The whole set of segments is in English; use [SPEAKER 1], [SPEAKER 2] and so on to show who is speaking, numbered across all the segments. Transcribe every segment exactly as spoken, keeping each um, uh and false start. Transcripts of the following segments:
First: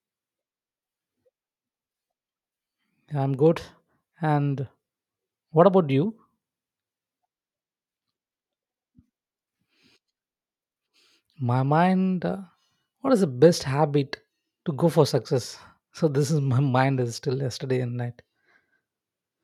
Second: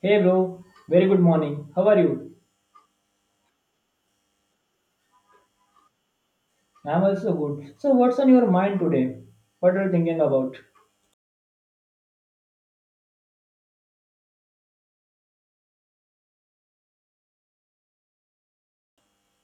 [SPEAKER 1] Hey bro, very good morning. How are you?
[SPEAKER 2] I'm good. And what about you?
[SPEAKER 1] I'm also good. So what's on your mind today? What are you thinking about?
[SPEAKER 2] My mind, uh, what is the best habit to go for success? So this is my mind is still yesterday and night.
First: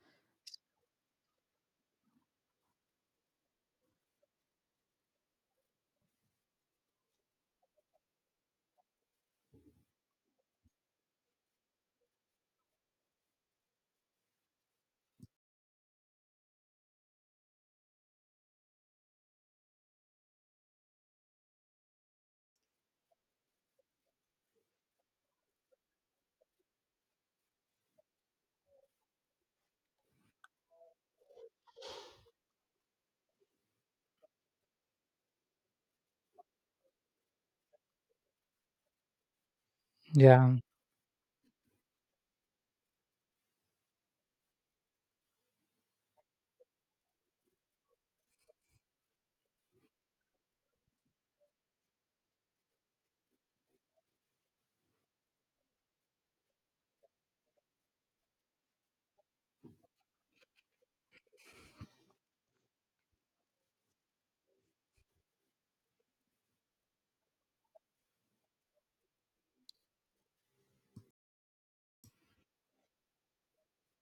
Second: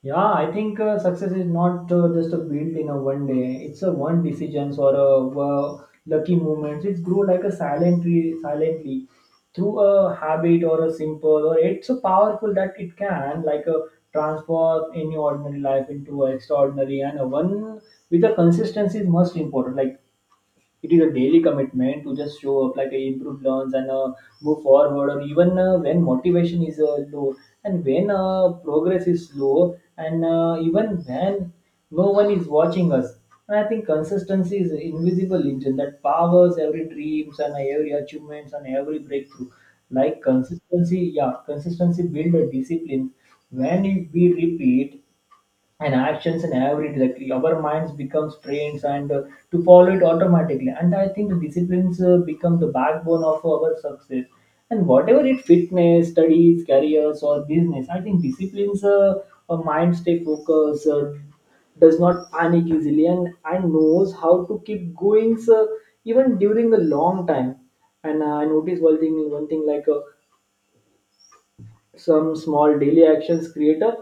[SPEAKER 1] Yeah, I think uh, success is not uh, just a built in a one day. It's a one decisions or a uh, lucky moments. It grow like a silent tree, silently through a habit or a simple or it's so powerful that it can like a transform any ordinary life into a extraordinary and a one with a consistency is most important. Like it is a daily commitment to just show up like a improve learns and uh, move forward or even uh, when motivation is uh, low and when uh, progress is slow and uh, even when no one is watching us. And I think consistency is an invisible engine that powers every dreams and every achievements and every breakthrough. Like
[SPEAKER 2] Yeah,
[SPEAKER 1] consistency, yeah, consistency builds a discipline when we repeat and actions and every directly, our minds becomes trained and uh, to follow it automatically. And I think the disciplines uh, become the backbone of our success, and whatever it fitness studies careers or business, I think disciplines uh, a mind stay focused, uh, does not panic easily and and knows how to keep going. So even during a long time, and uh, I noticed one thing one thing like uh, some small daily actions create a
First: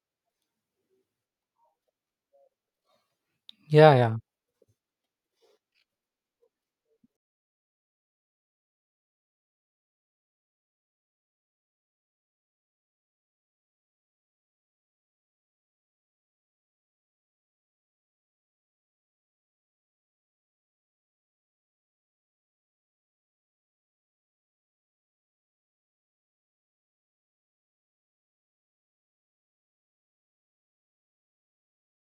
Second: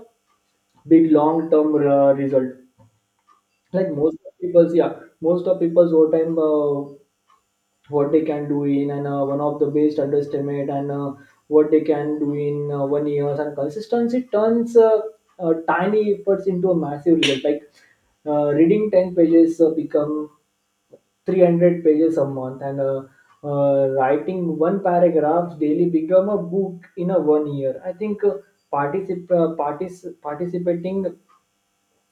[SPEAKER 1] big long term uh, result. Like
[SPEAKER 2] yeah,
[SPEAKER 1] most
[SPEAKER 2] yeah,
[SPEAKER 1] of people's, yeah, most of people's overtime, uh, what they can do in and uh, one of the best underestimate and uh, what they can do in uh, one year, and consistency turns uh, uh, tiny efforts into a massive result. Like uh, reading ten pages uh, become three hundred pages a month, and uh, uh, writing one paragraph daily become a book in a one year. I think uh, particip- uh, partic- participating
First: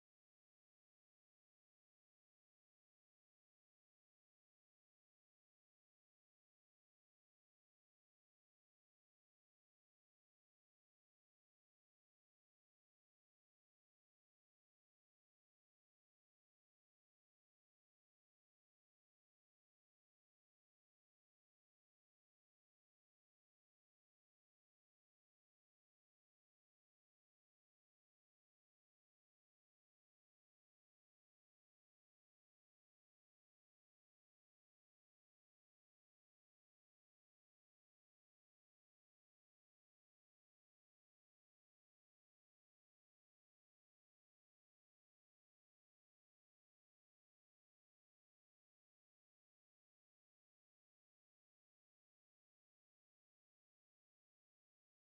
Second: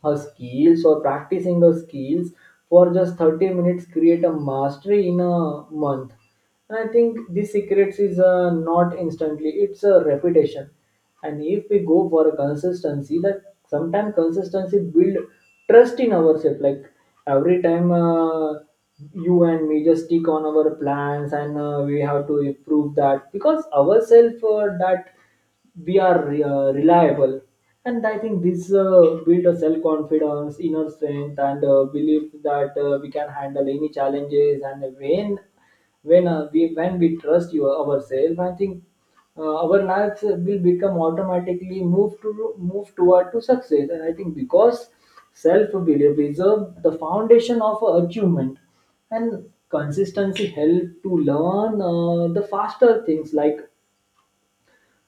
[SPEAKER 1] her skills or practicing her skills for just thirty minutes create a mastery in a month. And I think this secrets is uh, not instantly, it's a reputation. And if we go for a consistency that sometimes consistency build trust in ourselves. Like every time uh, you and me just stick on our plans and uh, we have to improve that because ourselves uh, that we are uh, reliable. And I think this uh, build a self confidence inner strength and uh, belief that uh, we can handle any challenges. And when when uh, we when we trust you ourselves, I think uh, our lives will become automatically move to move toward to success. And I think because self belief is uh, the foundation of achievement. And consistency help to learn uh, the faster things. Like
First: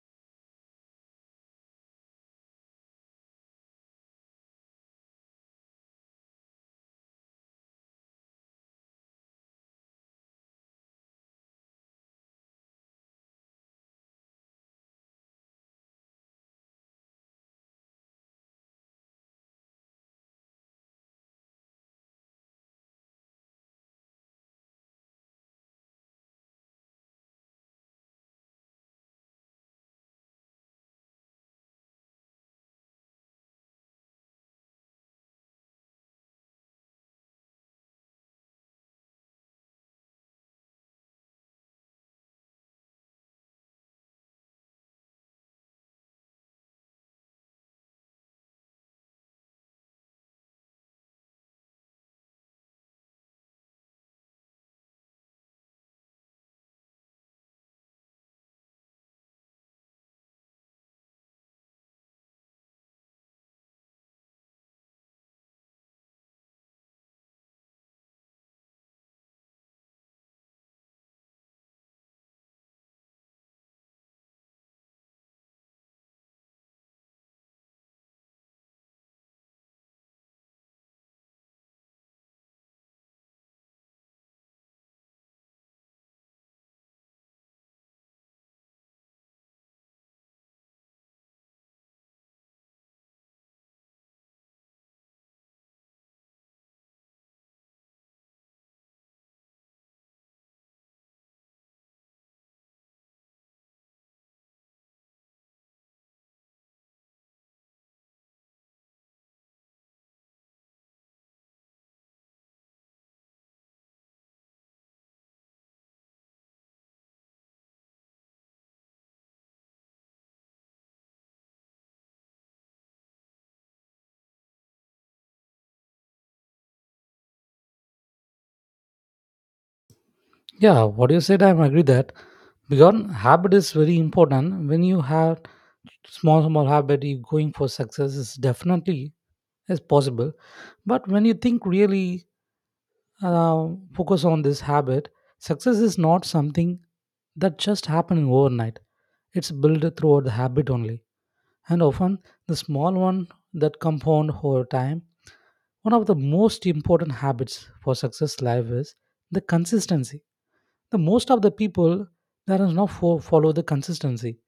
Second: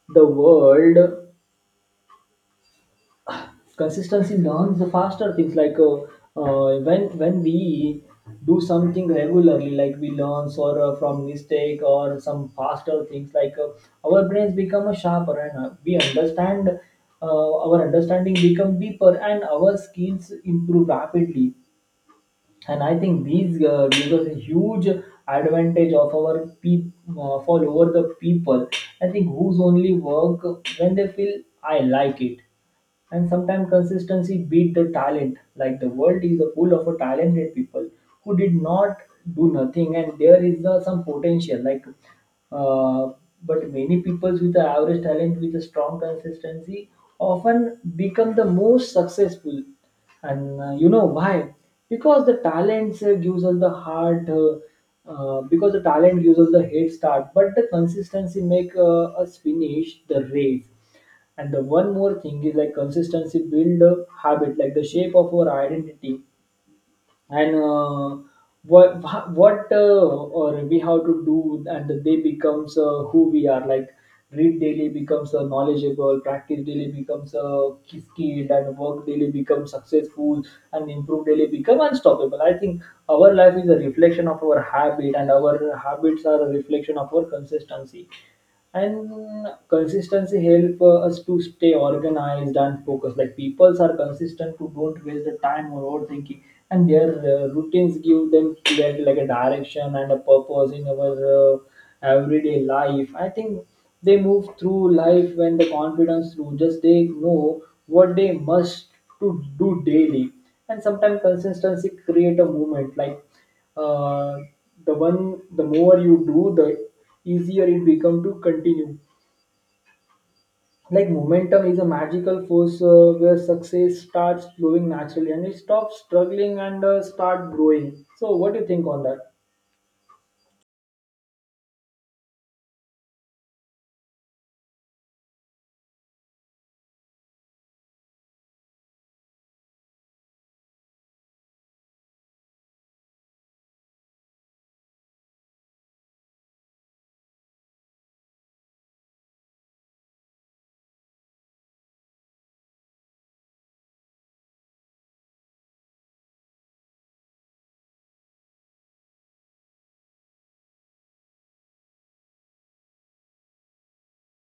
[SPEAKER 1] the world consistency learns the faster things like uh, uh, when when we do something regularly, like we learn or uh, from mistake or some faster things like uh, our brains become a sharper and uh, we understand uh, our understanding become deeper and our skills improve rapidly. And I think these uh, gives us a huge advantage of our peop uh, for over the people, I think, whose only work when they feel I like it. And sometimes consistency beat the talent. Like the world is full of talented people who did not do nothing and there is uh, some potential like uh, but many people with the average talent with a strong consistency often become the most successful. And uh, you know why? Because the talents uh, gives us the heart uh, uh, because the talent gives us the head start, but the consistency make uh, us finish the race. And the one more thing is like consistency build a habit, like the shape of our identity, and uh, what what uh, or we have to do, and they becomes uh, who we are. Like read daily becomes uh, knowledgeable, practice daily becomes uh, skilled, and work daily becomes successful, and improve daily become unstoppable. I think our life is a reflection of our habit, and our habits are a reflection of our consistency. And consistency help uh, us to stay organized and focused. Like peoples are consistent to don't waste the time or overthinking, and their uh, routines give them clear like a direction and a purpose in our uh, everyday life. I think they move through life when the confidence through just they know what they must to do daily. And sometimes consistency create a movement, like uh, the one the more you do, the easier it become to continue. Like momentum is a magical force uh, where success starts flowing naturally and it stops struggling and uh, start growing. So what do you think on that?
[SPEAKER 2] yeah. What you said, I agree that because habit is very important. When you have small, small habit, you going for success is definitely is possible. But when you think really uh, focus on this habit, success is not something that just happening overnight. It's built throughout the habit only, and often the small one that compound over time. One of the most important habits for success life is the consistency. The most of the people that is not fo- follow the consistency.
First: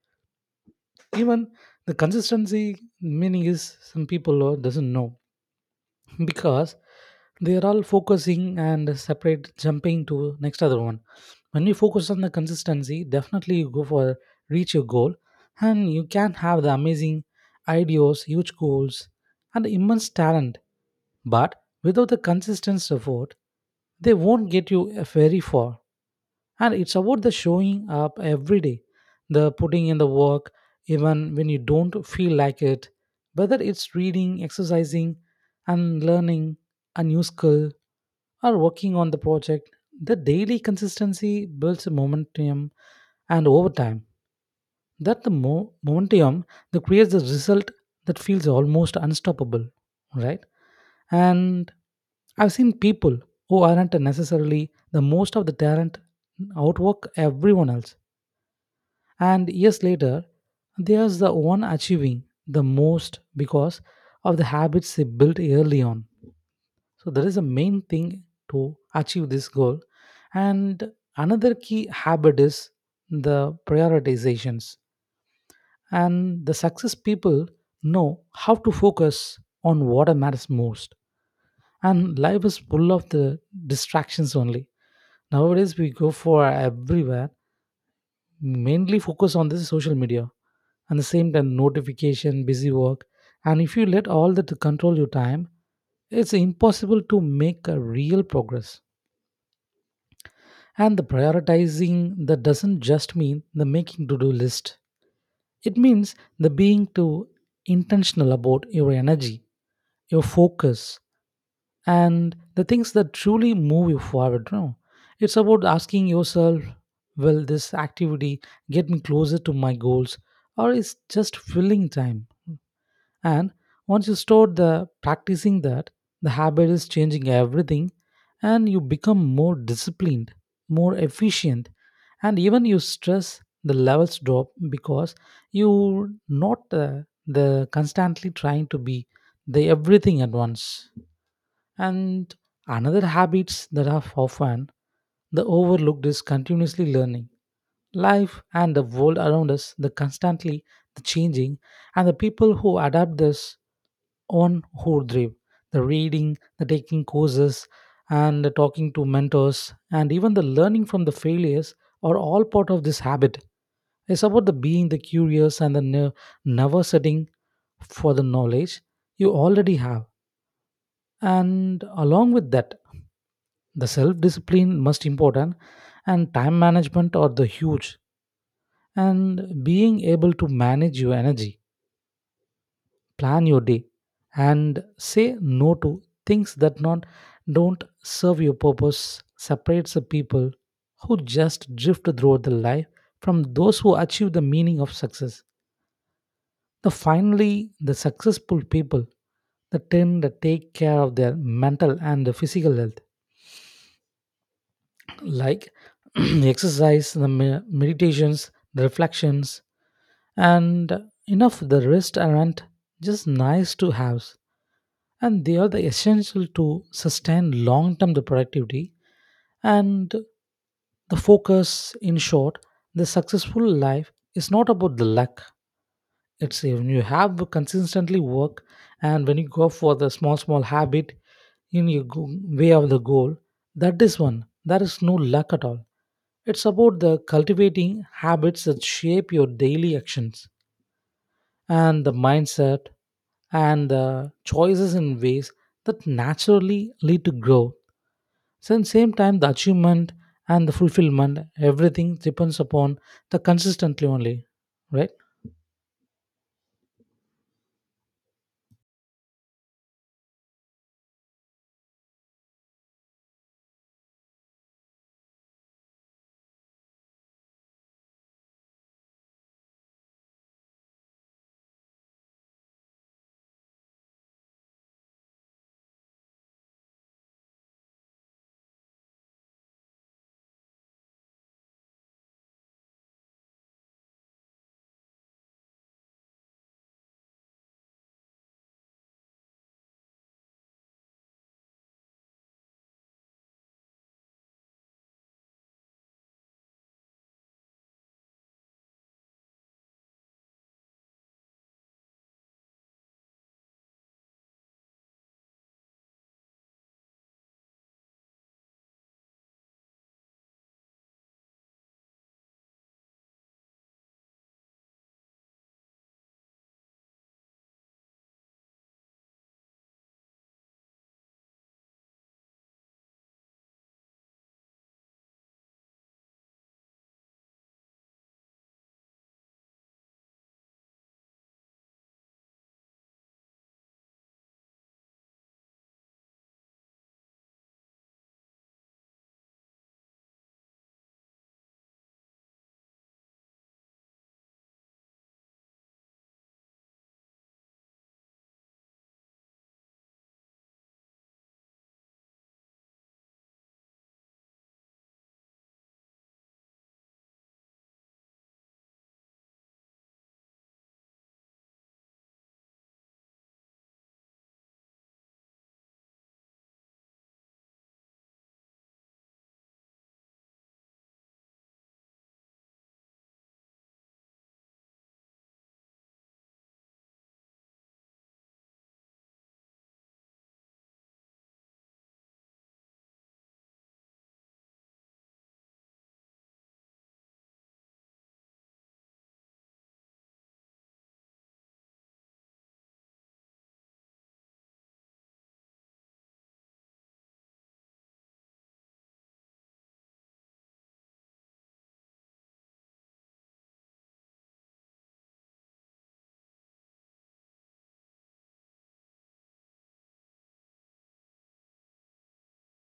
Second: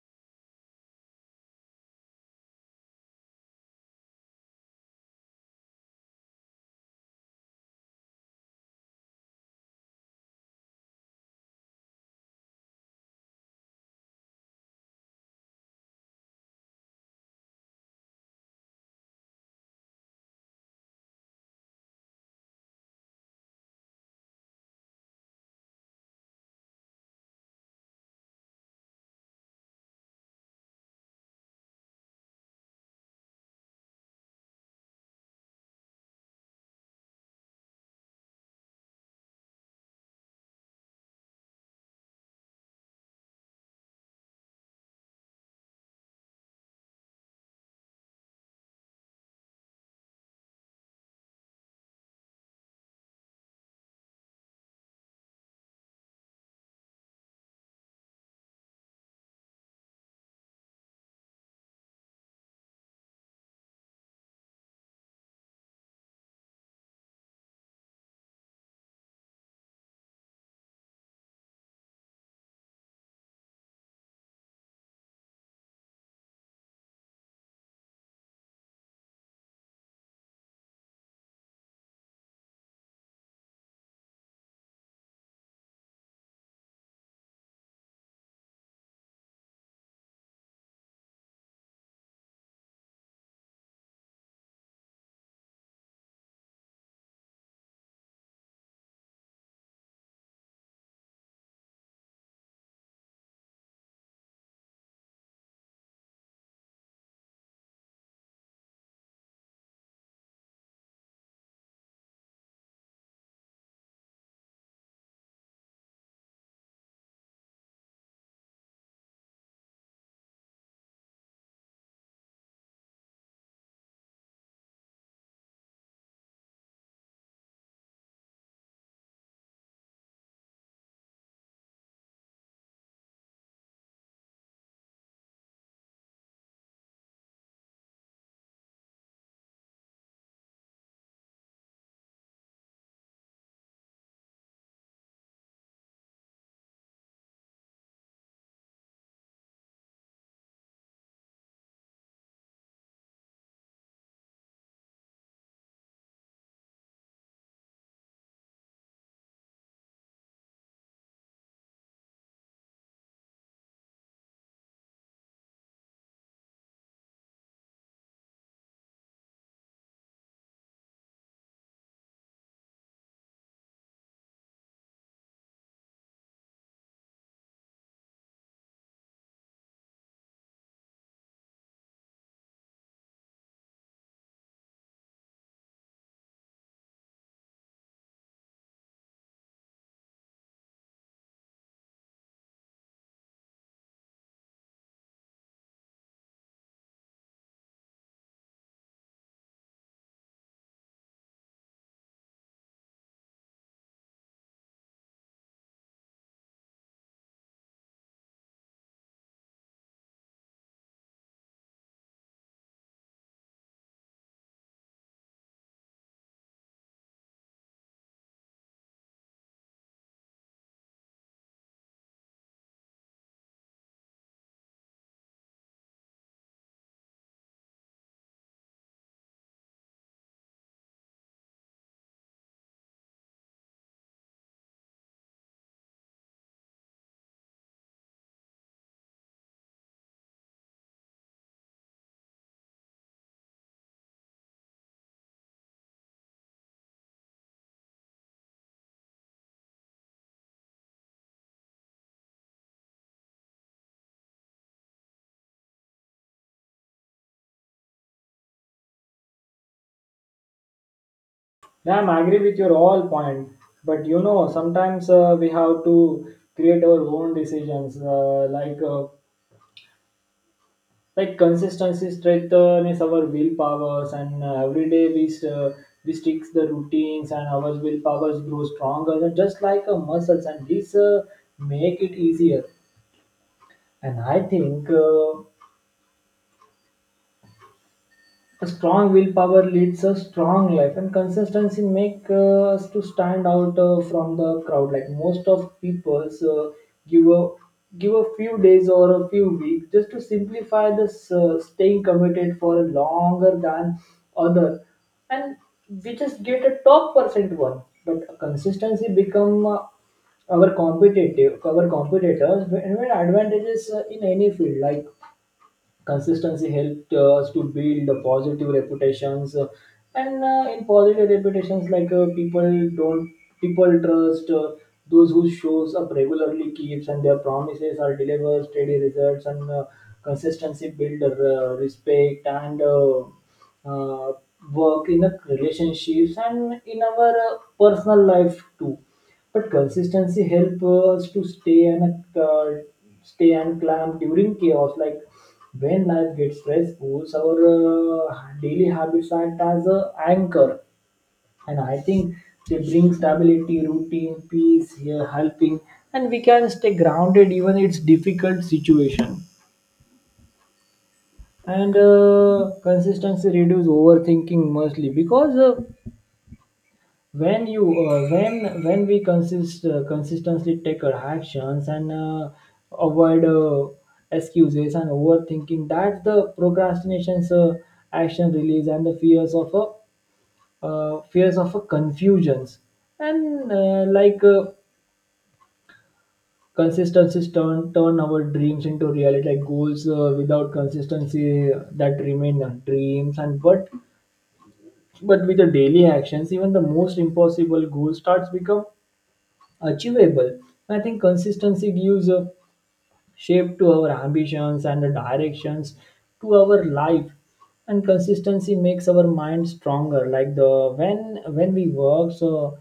[SPEAKER 2] Even the consistency meaning is some people uh, doesn't know because they are all focusing and separate jumping to next other one. When you focus on the consistency, definitely you go for reach your goal and you can have the amazing ideas, huge goals and immense talent, but without the consistent effort they won't get you uh, very far. And it's about the showing up every day, the putting in the work even when you don't feel like it, whether it's reading, exercising and learning a new skill or working on the project. The daily consistency builds momentum, and over time that the mo- momentum that creates the result that feels almost unstoppable, right? And I've seen people who aren't necessarily the most of the talent outwork everyone else. And years later, there's the one achieving the most because of the habits they built early on. So that is the main thing to achieve this goal. And another key habit is the prioritizations. And the success people know how to focus on what matters most. And life is full of the distractions only. Nowadays we go for everywhere, mainly focus on this social media and the same time notification busy work. And if you let all that to control your time, it's impossible to make a real progress. And the prioritizing that doesn't just mean the making to do list, it means the being too intentional about your energy, your focus and the things that truly move you forward, you know. It's about asking yourself, will this activity get me closer to my goals or is just filling time? And once you start the practicing that, the habit is changing everything, and you become more disciplined, more efficient, and even your stress the levels drop because you're not uh, the constantly trying to be the everything at once. And another habits that are often the overlooked is continuously learning. Life and the world around us, the constantly the changing, and the people who adapt this on who drive the reading, the taking courses, and the talking to mentors, and even the learning from the failures are all part of this habit. It's about the being the curious and the ne- never setting for the knowledge you already have. And along with that, the self discipline must important and time management are the huge, and being able to manage your energy, plan your day and say no to things that not, don't serve your purpose separates the people who just drift throughout the life from those who achieve the meaning of success. The finally the successful people the tend to take care of their mental and the physical health, like the exercise, the me- meditations, the reflections, and enough the rest aren't just nice to have, and they are the essential to sustain long-term the productivity and the focus. In short, the successful life is not about the luck; it's when you have consistently work and when you go for the small small habit in your go- way of the goal. That is one, there is no luck at all. It's about the cultivating habits that shape your daily actions and the mindset and the choices in ways that naturally lead to growth. So at the same time, the achievement and the fulfillment, everything depends upon the consistently only, right?
[SPEAKER 1] Ma'am, I agree with your all point, but you know sometimes uh, we have to create our own decisions. Uh, like uh, like consistency strengthens our willpowers, and uh, every day we uh, we stick the routines and our willpowers grow stronger and just like uh, muscles, and this uh, make it easier. And I think uh, a strong willpower leads a strong life, and consistency make uh, us to stand out uh, from the crowd. Like most of people's uh, give a give a few days or a few weeks just to simplify this uh, staying committed for longer than other, and we just get a top percent one. But consistency become uh, our competitive our competitors and when advantages uh, in any field. Like consistency helped uh, us to build the positive reputations, uh, and uh, in positive reputations, like uh, people don't people trust uh, those who shows up regularly, keeps, and their promises are delivered steady results, and uh, consistency build uh, respect and uh, uh, work in the relationships and in our uh, personal life too. But consistency helps us to stay and uh, stay and climb during chaos. Like when life gets stressful, our uh, daily habits act as a anchor, and I think they bring stability, routine, peace, here helping, and we can stay grounded even it's difficult situation. And uh, consistency reduce overthinking mostly because. Uh, when you uh, when when we consist uh, consistently take our actions and uh, avoid uh, excuses and overthinking, that's the procrastination's uh, action release and the fears of a uh, fears of a confusions. And uh, like uh, consistencies turn turn our dreams into reality. Like goals uh, without consistency uh, that remain uh, dreams. And but but with the daily actions, even the most impossible goal starts become achievable. I think consistency gives a shape to our ambitions and the directions to our life. And consistency makes our mind stronger. Like the when when we work, so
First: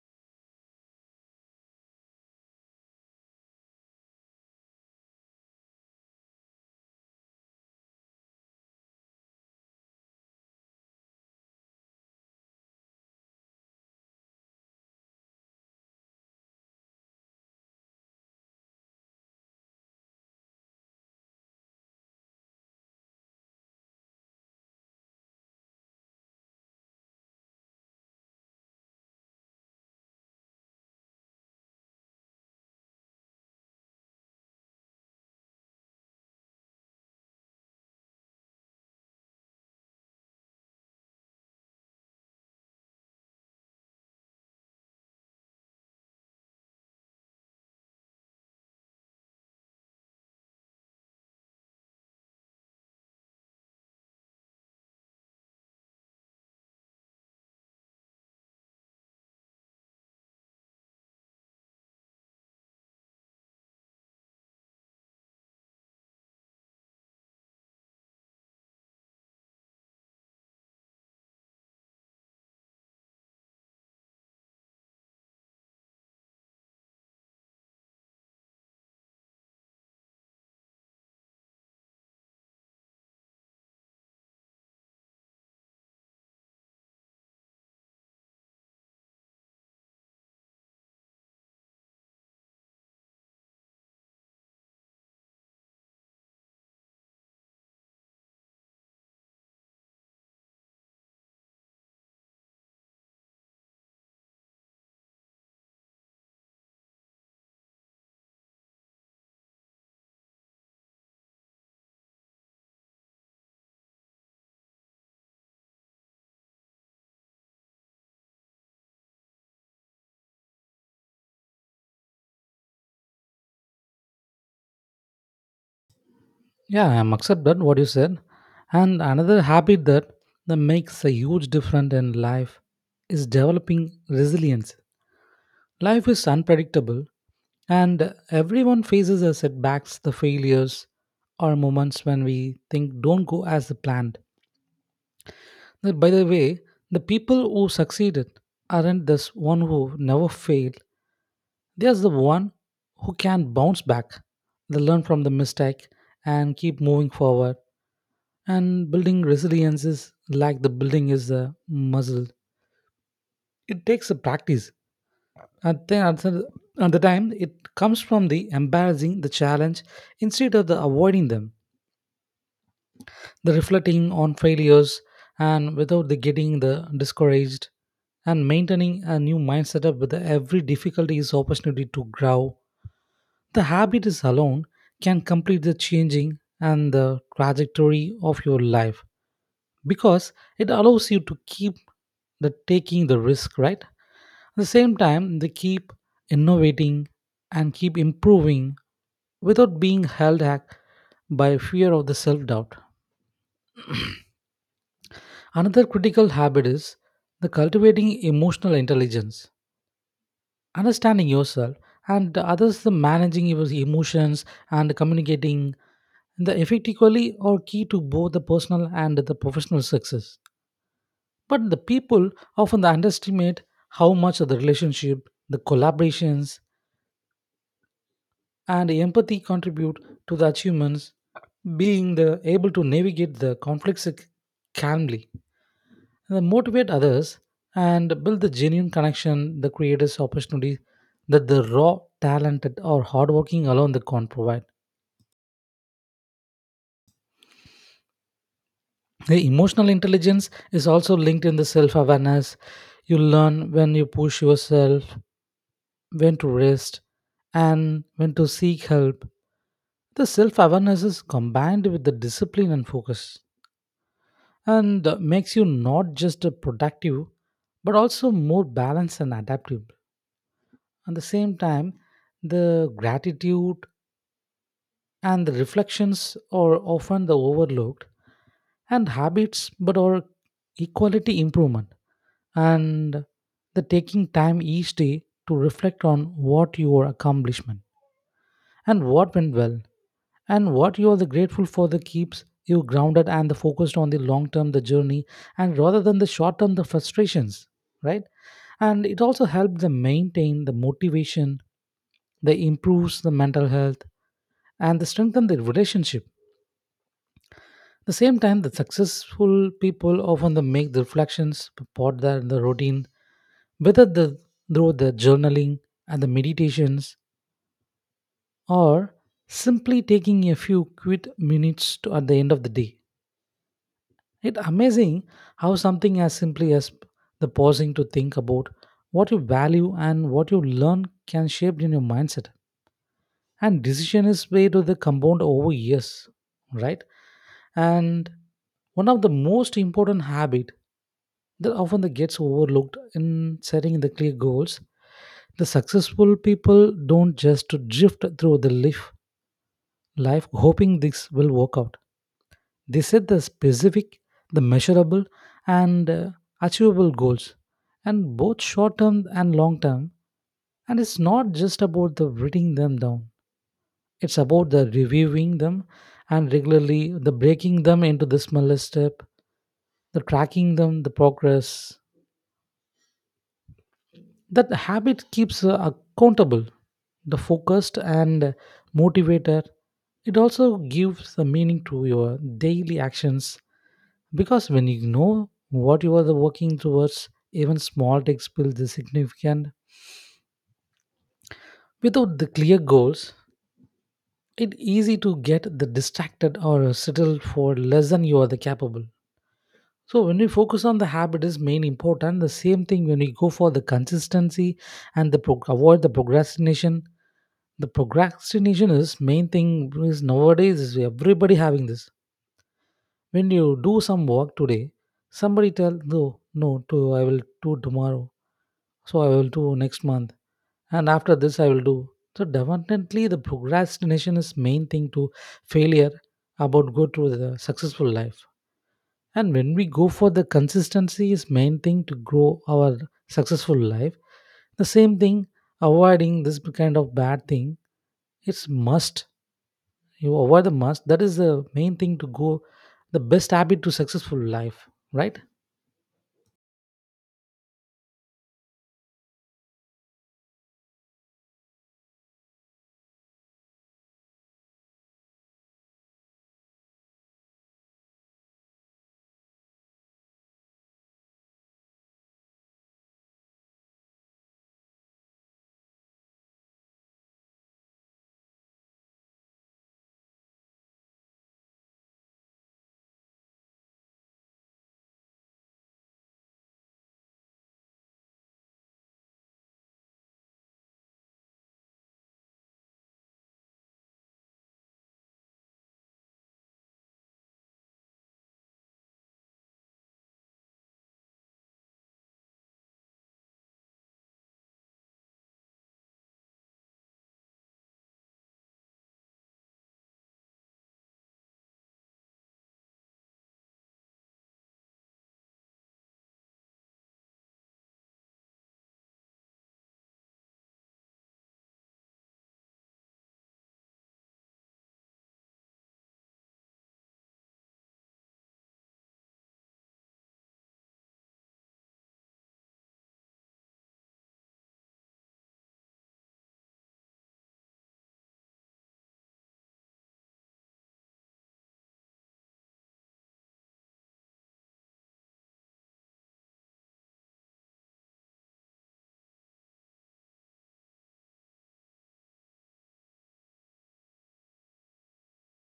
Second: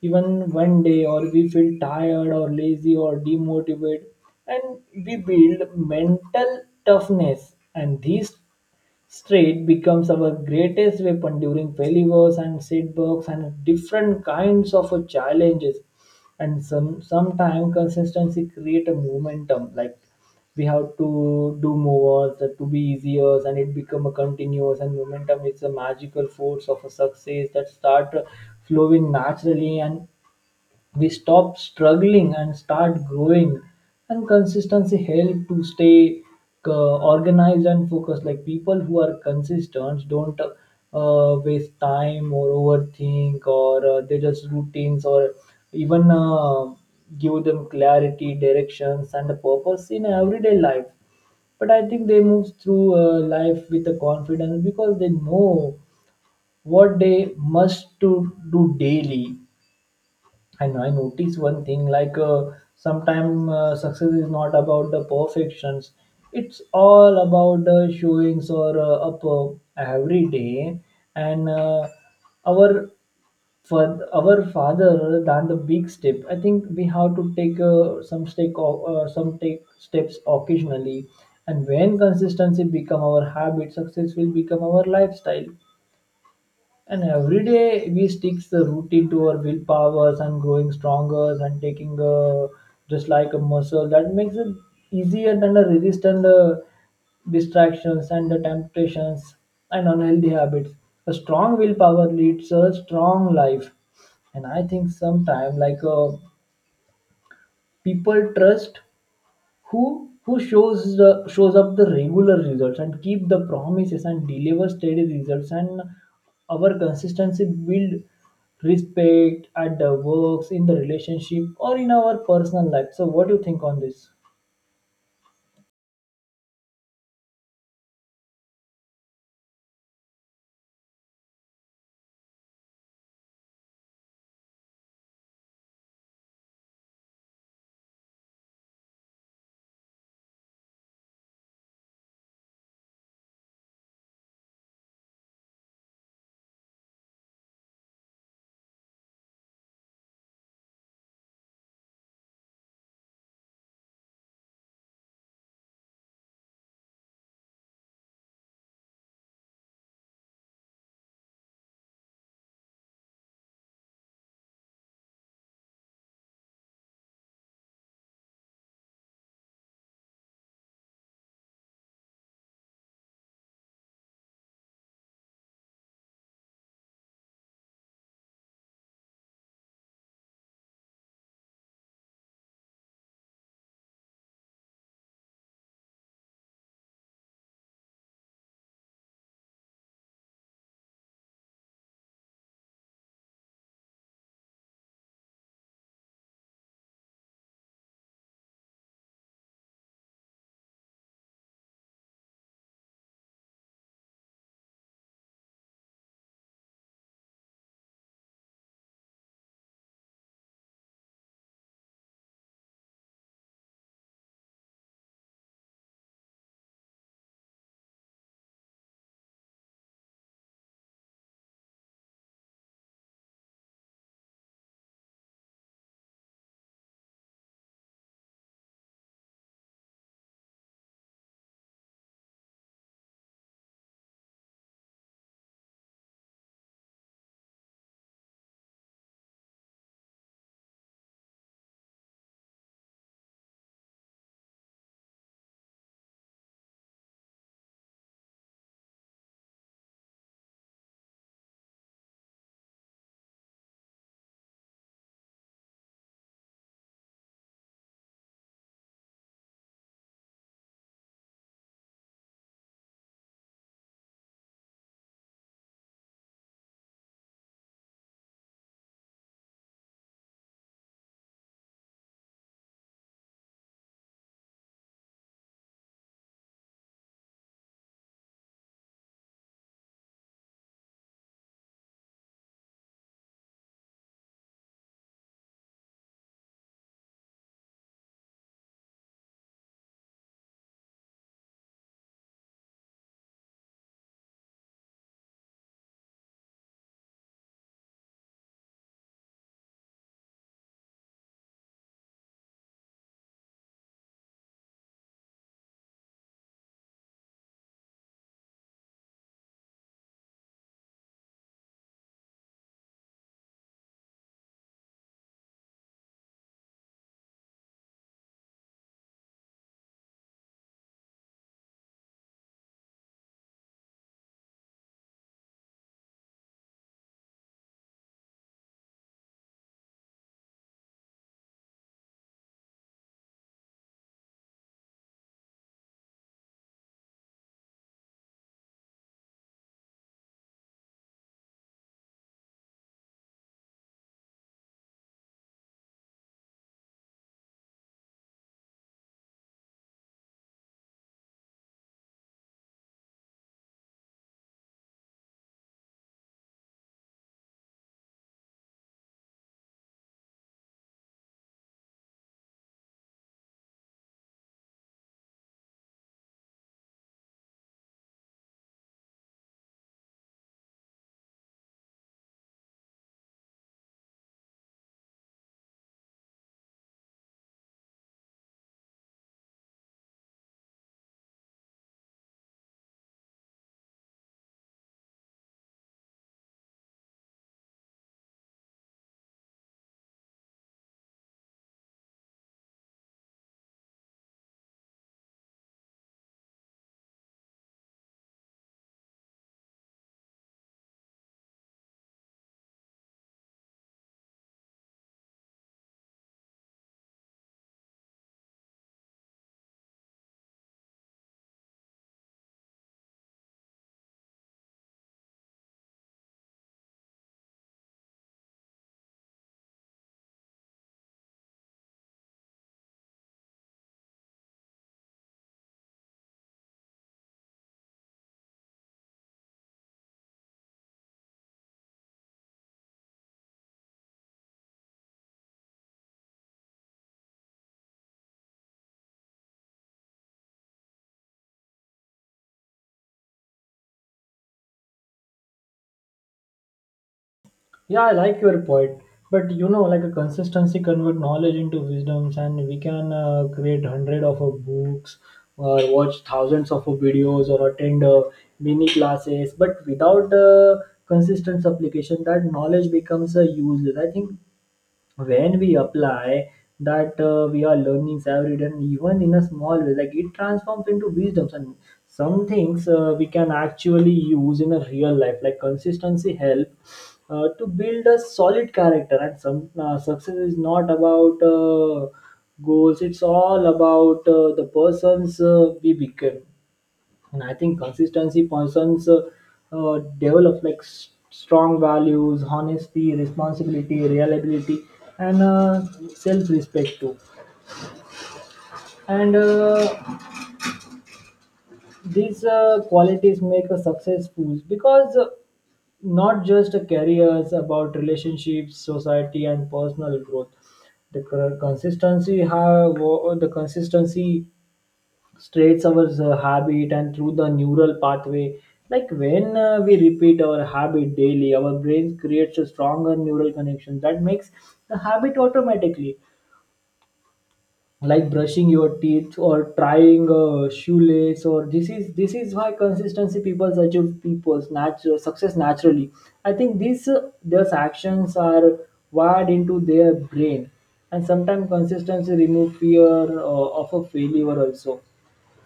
[SPEAKER 1] even one day or we feel tired or lazy or demotivated, and we build mental toughness. And these Street becomes our greatest weapon during failures and setbacks and different kinds of uh, challenges. And some sometimes consistency create a momentum. Like we have to do more that to be easier, and it become a continuous, and momentum is a magical force of a success that start uh, flowing naturally, and we stop struggling and start growing. And consistency help to stay uh, organized and focused. Like people who are consistent don't uh, waste time or overthink, or uh, they just routines or even uh, give them clarity, directions, and a purpose in everyday life. But I think they move through uh, life with a confidence because they know what they must to do daily. And I notice one thing like uh, sometimes uh, success is not about the perfections, it's all about the showings or uh, up uh, every day. And uh, Our for our father than the big step, I think we have to take uh, some step o- uh, some take steps occasionally. And when consistency become our habit, success will become our lifestyle. And every day we sticks the routine to our willpowers and growing stronger and taking uh, just like a muscle. That makes it easier than a resistant uh, distractions and the temptations and unhealthy habits. A strong willpower leads a strong life. And I think sometimes like uh, people trust who who shows the, shows up the regular results and keep the promises and deliver steady results. And our consistency build respect at the works in the relationship or in our personal life. So what do you think on this?
[SPEAKER 2] Yeah, I'm accept that what you said. And another habit that that makes a huge difference in life is developing resilience. Life is unpredictable and everyone faces the setbacks, the failures or moments when we think don't go as planned. That, by the way, the people who succeeded aren't the one who never failed. They are the one who can bounce back. They learn from the mistake and keep moving forward. And building resilience is like the building is a muscle. It takes a practice. At the, at the, at the time, it comes from the embarrassing the challenge instead of the avoiding them. The reflecting on failures and without the getting the discouraged and maintaining a new mindset up with every difficulty is opportunity to grow. The habit is alone can complete the changing and the trajectory of your life because it allows you to keep the taking the risk, right? At the same time, they keep innovating and keep improving without being held back by fear of the self doubt. Another critical habit is the cultivating emotional intelligence, understanding yourself and others, the managing your emotions and communicating the effectively are key to both the personal and the professional success. But the people often underestimate how much of the relationship, the collaborations, and empathy contribute to the achievements, being the able to navigate the conflicts calmly, and then motivate others and build the genuine connection the creators opportunity that the raw talented or hardworking alone that can't provide. The emotional intelligence is also linked in the self-awareness. You learn when you push yourself, when to rest and when to seek help. The self-awareness is combined with the discipline and focus, and uh, makes you not just uh, productive but also more balanced and adaptive. At the same time, the gratitude and the reflections are often the overlooked and habits but are equality improvement. And the taking time each day to reflect on what your accomplishment and what went well and what you are the grateful for, the keeps you grounded and the focused on the long term the journey and rather than the short term the frustrations, right? And it also helps them maintain the motivation. They improves the mental health and they strengthen the relationship. At the same time, the successful people often they make the reflections about their the routine, whether the through the journaling and the meditations or simply taking a few quick minutes to, at the end of the day. It's amazing how something as simply as the pausing to think about what you value and what you learn can shape in your mindset and decision is made to the compound over years, right? And one of the most important habit that often that gets overlooked in setting the clear goals, the successful people don't just to drift through the life, life hoping this will work out. They set the specific, the measurable, and uh, achievable goals, and both short term and long term. And it's not just about the writing them down. It's about the reviewing them and regularly the breaking them into the smallest step, the tracking them the progress. That habit keeps uh, accountable, the focused and motivated. It also gives the meaning to your daily actions because when you know what you are the working towards, even small takes build the significant. Without the clear goals, it easy to get the distracted or settle for less than you are the capable. So when we focus on the habit is main important, the same thing when we go for the consistency and the pro- avoid the procrastination. The procrastination is main thing is nowadays is everybody having this. When you do some work today, somebody tell, no, no, to I will do tomorrow, so I will do next month, and after this I will do. So definitely the procrastination is main thing to failure about go to the successful life. And when we go for the consistency is main thing to grow our successful life, the same thing avoiding this kind of bad thing, it's must. You avoid the must, that is the main thing to go the best habit to successful life, right?
[SPEAKER 1] Yeah, I like your point, but you know, like a consistency convert knowledge into wisdoms, and we can uh, create hundred of uh, books, or watch thousands of uh, videos, or attend uh, mini classes. But without uh, consistent application, that knowledge becomes uh, useless. I think when we apply that uh, we are learning every day and even in a small way, like it transforms into wisdoms and some things uh, we can actually use in a real life. Like consistency help uh, to build a solid character. And some uh, success is not about uh, goals, it's all about uh, the persons uh, we become. And I think consistency persons uh, uh, develop like s- strong values, honesty, responsibility, reliability, and uh, self-respect too. And uh, these uh, qualities make a successful, because uh, not just a careers, about relationships, society and personal growth. The cur- consistency have uh, the consistency straights our uh, habit and through the neural pathway. Like when uh, we repeat our habit daily, our brain creates a stronger neural connection that makes the habit automatically. Like brushing your teeth or trying a shoelace, or this is this is why consistency people achieve people's natural success naturally. I think these uh, these actions are wired into their brain, and sometimes consistency remove fear uh, of a failure also.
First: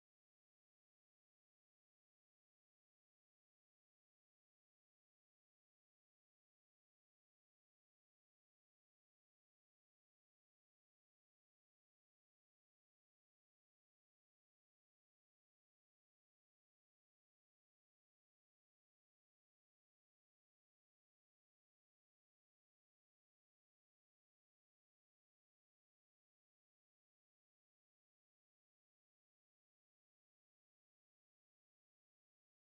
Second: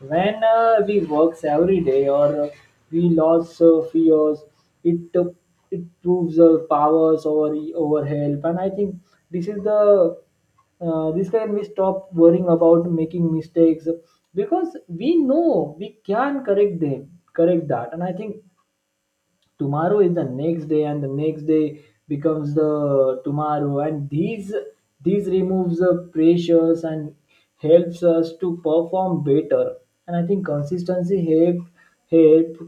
[SPEAKER 1] When uh, we works every day, or uh, we lost uh, fears. It uh, it proves uh, powers over over help. And I think this is the uh, this time we stop worrying about making mistakes because we know we can correct them, correct that. And I think tomorrow is the next day, and the next day becomes the tomorrow, and these these removes the pressures and helps us to perform better. And I think consistency help, help,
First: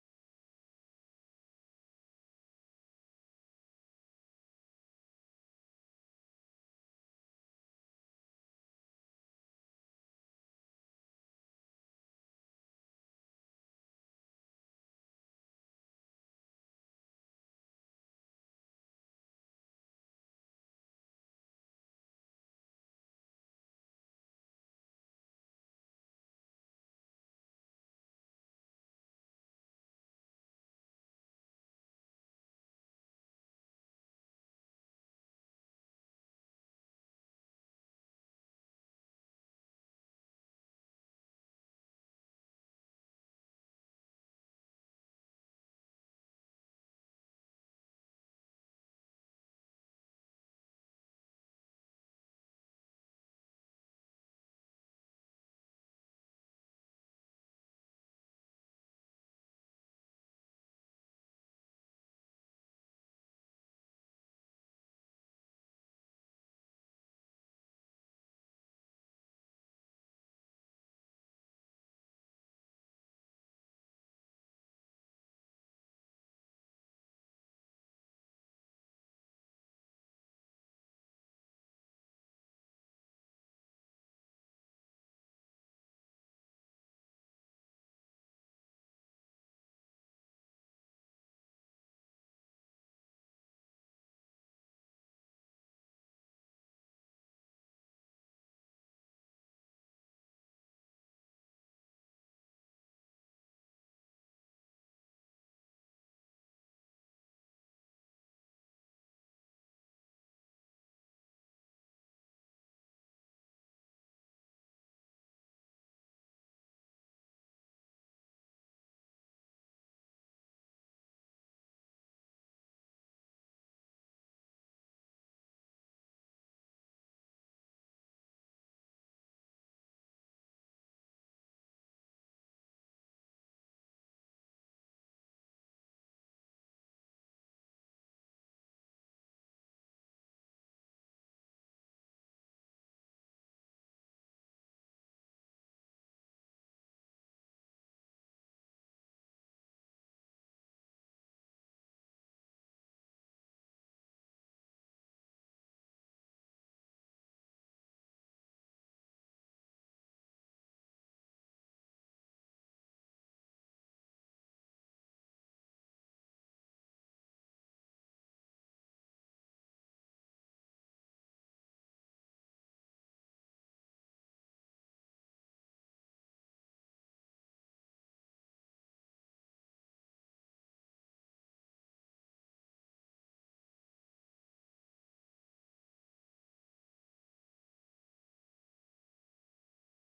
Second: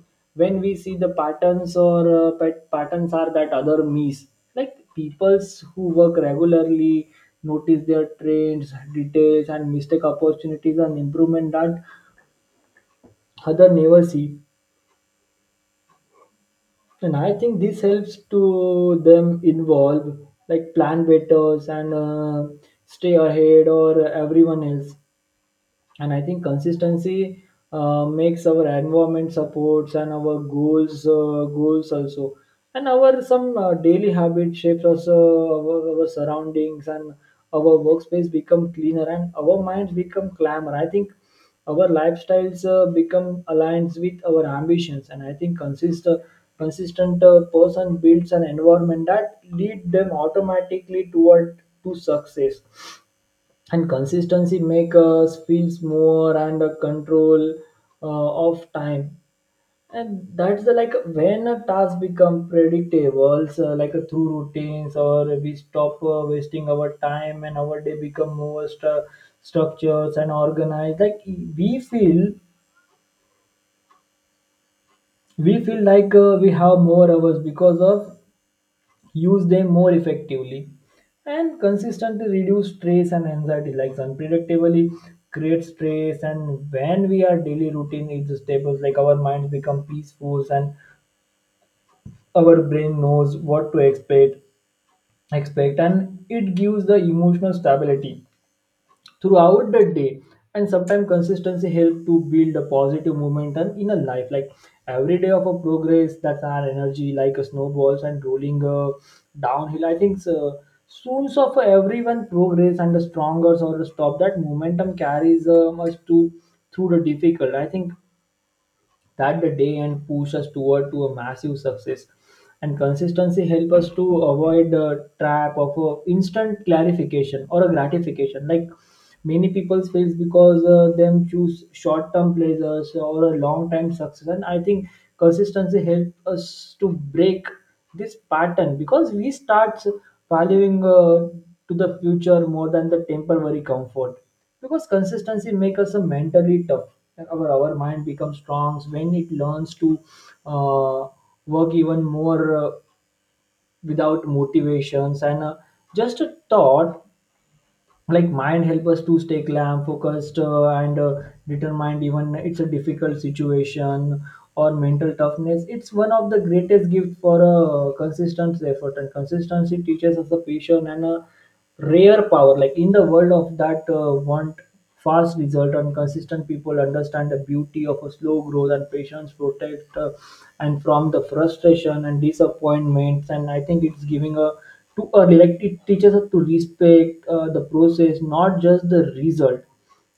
[SPEAKER 1] when we see the patterns, or uh, pat- patterns are that other miss. Like peoples who work regularly notice their trends, details and mistake, opportunities and improvement that other never see. And I think this helps to them involve, like plan betters, and uh, stay ahead or everyone else. And I think consistency uh, makes our environment supports, and our goals uh, goals also. And our some uh, daily habit shapes also our, our surroundings, and our workspace become cleaner and our minds become calmer. I think our lifestyles uh, become aligned with our ambitions. And I think consist consistent uh, person builds an environment that lead them automatically toward to success. And consistency make us feels more and a control uh, of time. And that's the, like when a task become predictable, so like uh, through routines, or we stop uh, wasting our time, and our day become more stru- structures and organized. Like we feel we feel like uh, we have more hours because of use them more effectively. And consistently reduce stress and anxiety, like unpredictably create stress, and when we are daily routine is stable, like our minds become peaceful and our brain knows what to expect expect and it gives the emotional stability throughout the day. And sometimes consistency help to build a positive momentum in a life, like every day of a progress, that's our energy like a snowballs and rolling uh, downhill. I think uh, soon of everyone progress, and the stronger or the stop, that momentum carries um, us to through the difficult. I think that the day, and push us toward to a massive success. And consistency help us to avoid the trap of a instant clarification or a gratification. Like many people fails because uh, them choose short term pleasures or a long time success. And I think consistency help us to break this pattern because we start valuing uh, to the future more than the temporary comfort, because consistency makes us a mentally tough. Like our, our mind becomes strong when it learns to uh, work even more uh, without motivations, and uh, just a thought, like mind help us to stay calm, focused uh, and uh, determined even it's a difficult situation. Or mental toughness, it's one of the greatest gift for a consistent effort. And consistency teaches us the patience and a rare power, like in the world of that uh, want fast result, and consistent people understand the beauty of a slow growth, and patience protect uh, and from the frustration and disappointments. And I think it's giving a too early, like it teaches us to respect uh, the process, not just the result.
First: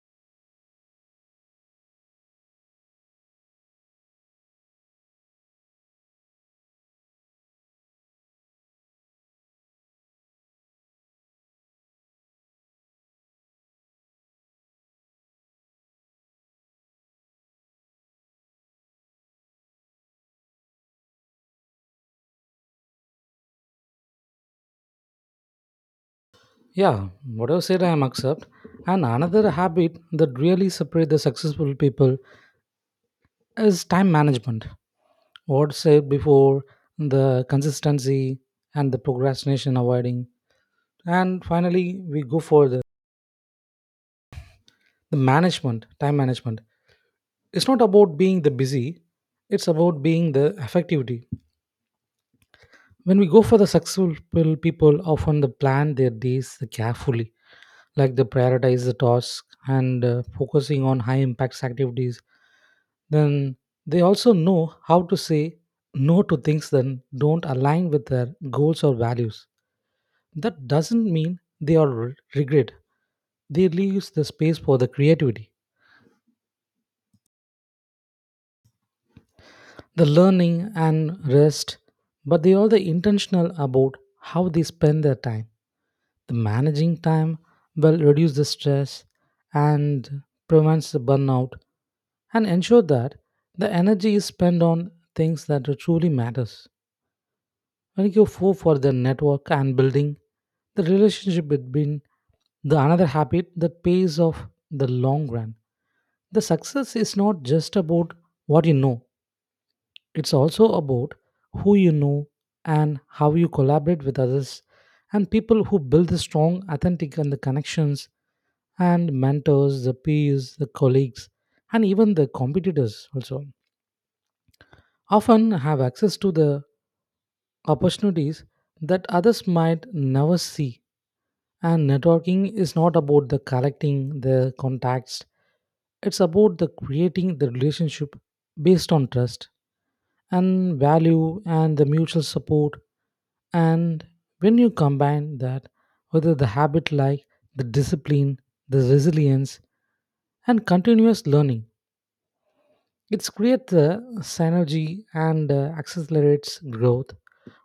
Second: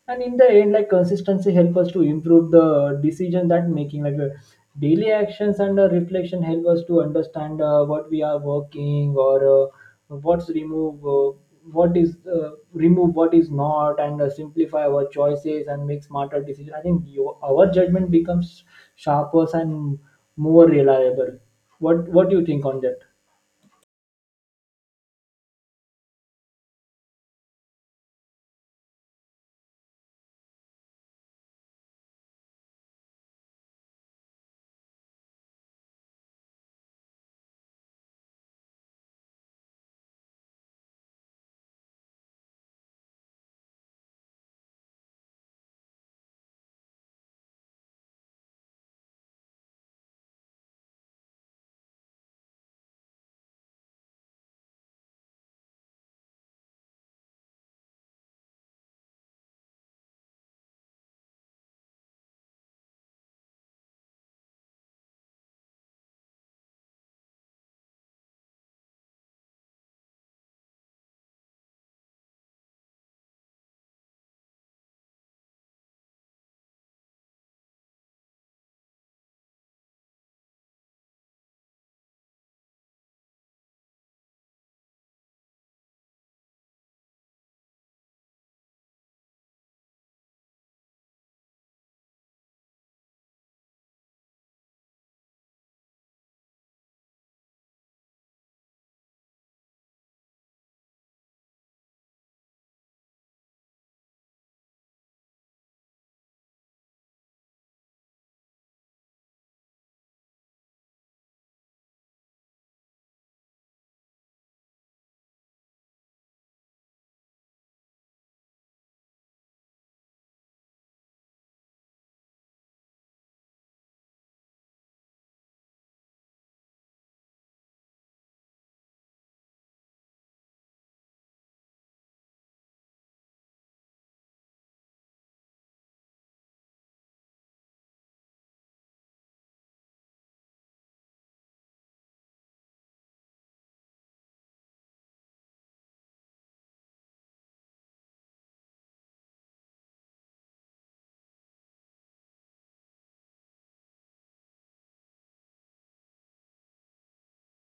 [SPEAKER 1] And in the end, like consistency help us to improve the decision that making, like uh, daily actions and uh, reflection help us to understand uh, what we are working, or uh, what's remove uh, what is uh, remove, what is not, and uh, simplify our choices and make smarter decisions. I think you, our judgment becomes sharper and more reliable. What what do you think on that?
[SPEAKER 2] Yeah, whatever said, I am accept. And another habit that really separate the successful people is time management. What said before, the consistency and the procrastination avoiding, and finally we go for the the management time management. It's not about being the busy, it's about being the effectivity. When we go for the successful people often they plan their days carefully, like they prioritize the task and uh, focusing on high impacts activities. Then they also know how to say no to things that don't align with their goals or values. That doesn't mean they are re- regret. They leaves the space for the creativity, the learning and rest, but they are the intentional about how they spend their time. The managing time will reduce the stress and prevents the burnout and ensure that the energy is spent on things that truly matters. When you go for the network and building the relationship between the another habit that pays off the long run. The success is not just about what you know, it's also about who you know and how you collaborate with others and people who build the strong, authentic and the connections and mentors, the peers, the colleagues, and even the competitors also often have access to the opportunities that others might never see. And networking is not about the collecting the contacts, it's about the creating the relationship based on trust and value and the mutual support. And when you combine that, whether the habit like the discipline, the resilience, and continuous learning, it creates the synergy and uh, accelerates growth,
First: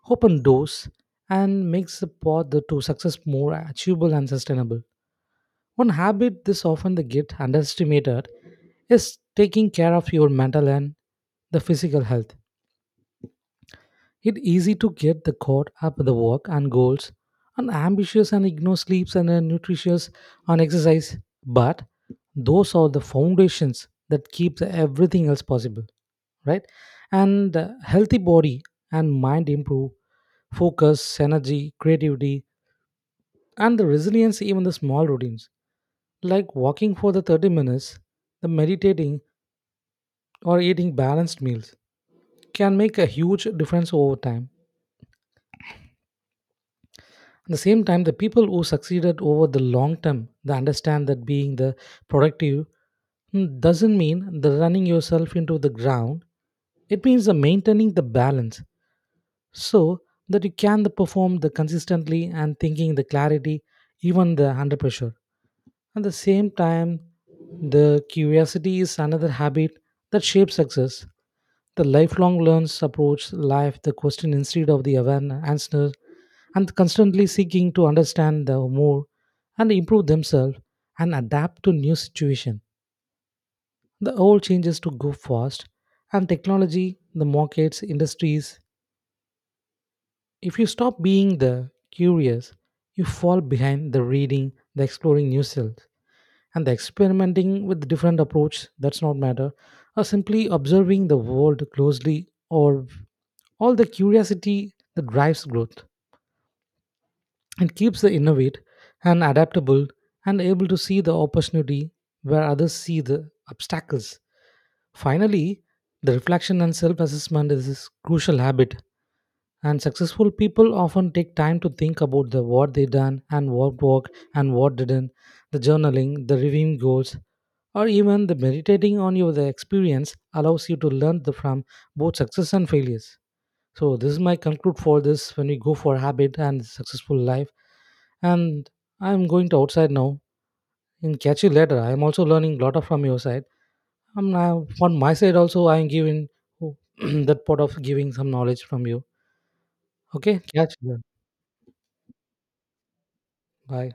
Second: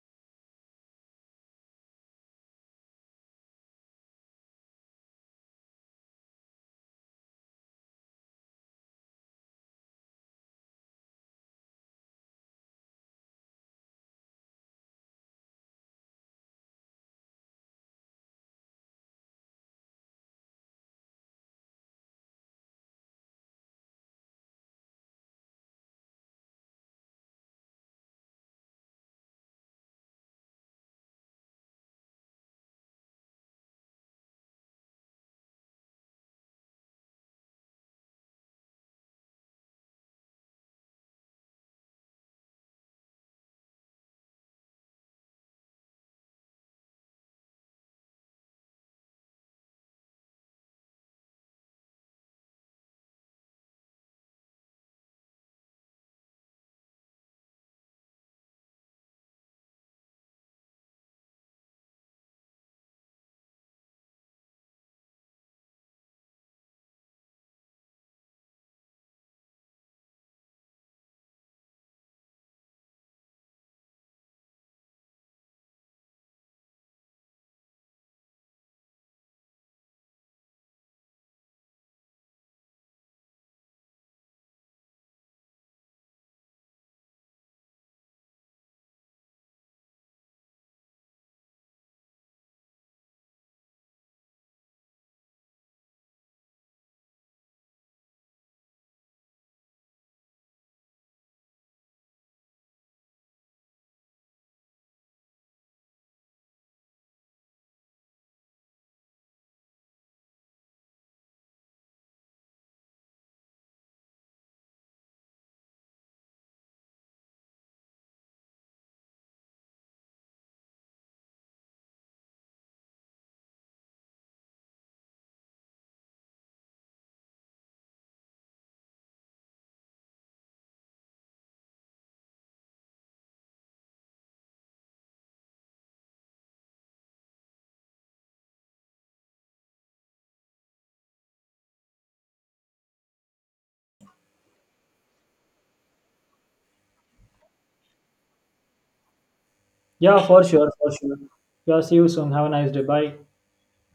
[SPEAKER 2] open doors, and makes the path the- to success more achievable and sustainable. One habit this often they get underestimated is taking care of your mental and the physical health. It's easy to get the caught up in the work and goals and ambitious and ignore sleeps and uh, nutritious on exercise, but those are the foundations that keep the everything else possible, right, and uh, healthy body and mind improve focus, energy, creativity, and the resilience, even the small routines like walking for the thirty minutes, the meditating, or eating balanced meals can make a huge difference over time. At the same time, the people who succeeded over the long term, they understand that being the productive mm, doesn't mean the running yourself into the ground. It means the maintaining the balance so that you can the perform the consistently and thinking the clarity even the under pressure. At the same time, the curiosity is another habit that shapes success. The lifelong learns approach life the question instead of the awareness answer and constantly seeking to understand the more and improve themselves and adapt to new situation. The old changes to go fast and technology, the markets, industries. If you stop being the curious, you fall behind the reading, the exploring new selves, and the experimenting with different approach that's not matter, or simply observing the world closely, or all the curiosity that drives growth. It keeps the innovate and adaptable and able to see the opportunity where others see the obstacles. Finally, the reflection and self assessment is a crucial habit and successful people often take time to think about the what they done and what worked and what didn't, the journaling, the reviewing goals, or even the meditating on your the experience allows you to learn the, from both success and failures. So this is my conclude for this when we go for habit and successful life. And I'm going to outside now and catch you later. I'm also learning a lot of from your side. I'm now on my side also I'm giving that part of giving some knowledge from you.
[SPEAKER 1] Yeah,
[SPEAKER 2] Okay,
[SPEAKER 1] for sure,
[SPEAKER 2] catch
[SPEAKER 1] for
[SPEAKER 2] you.
[SPEAKER 1] sure. Yeah, see you soon. Have a nice day. Bye.
[SPEAKER 2] Bye.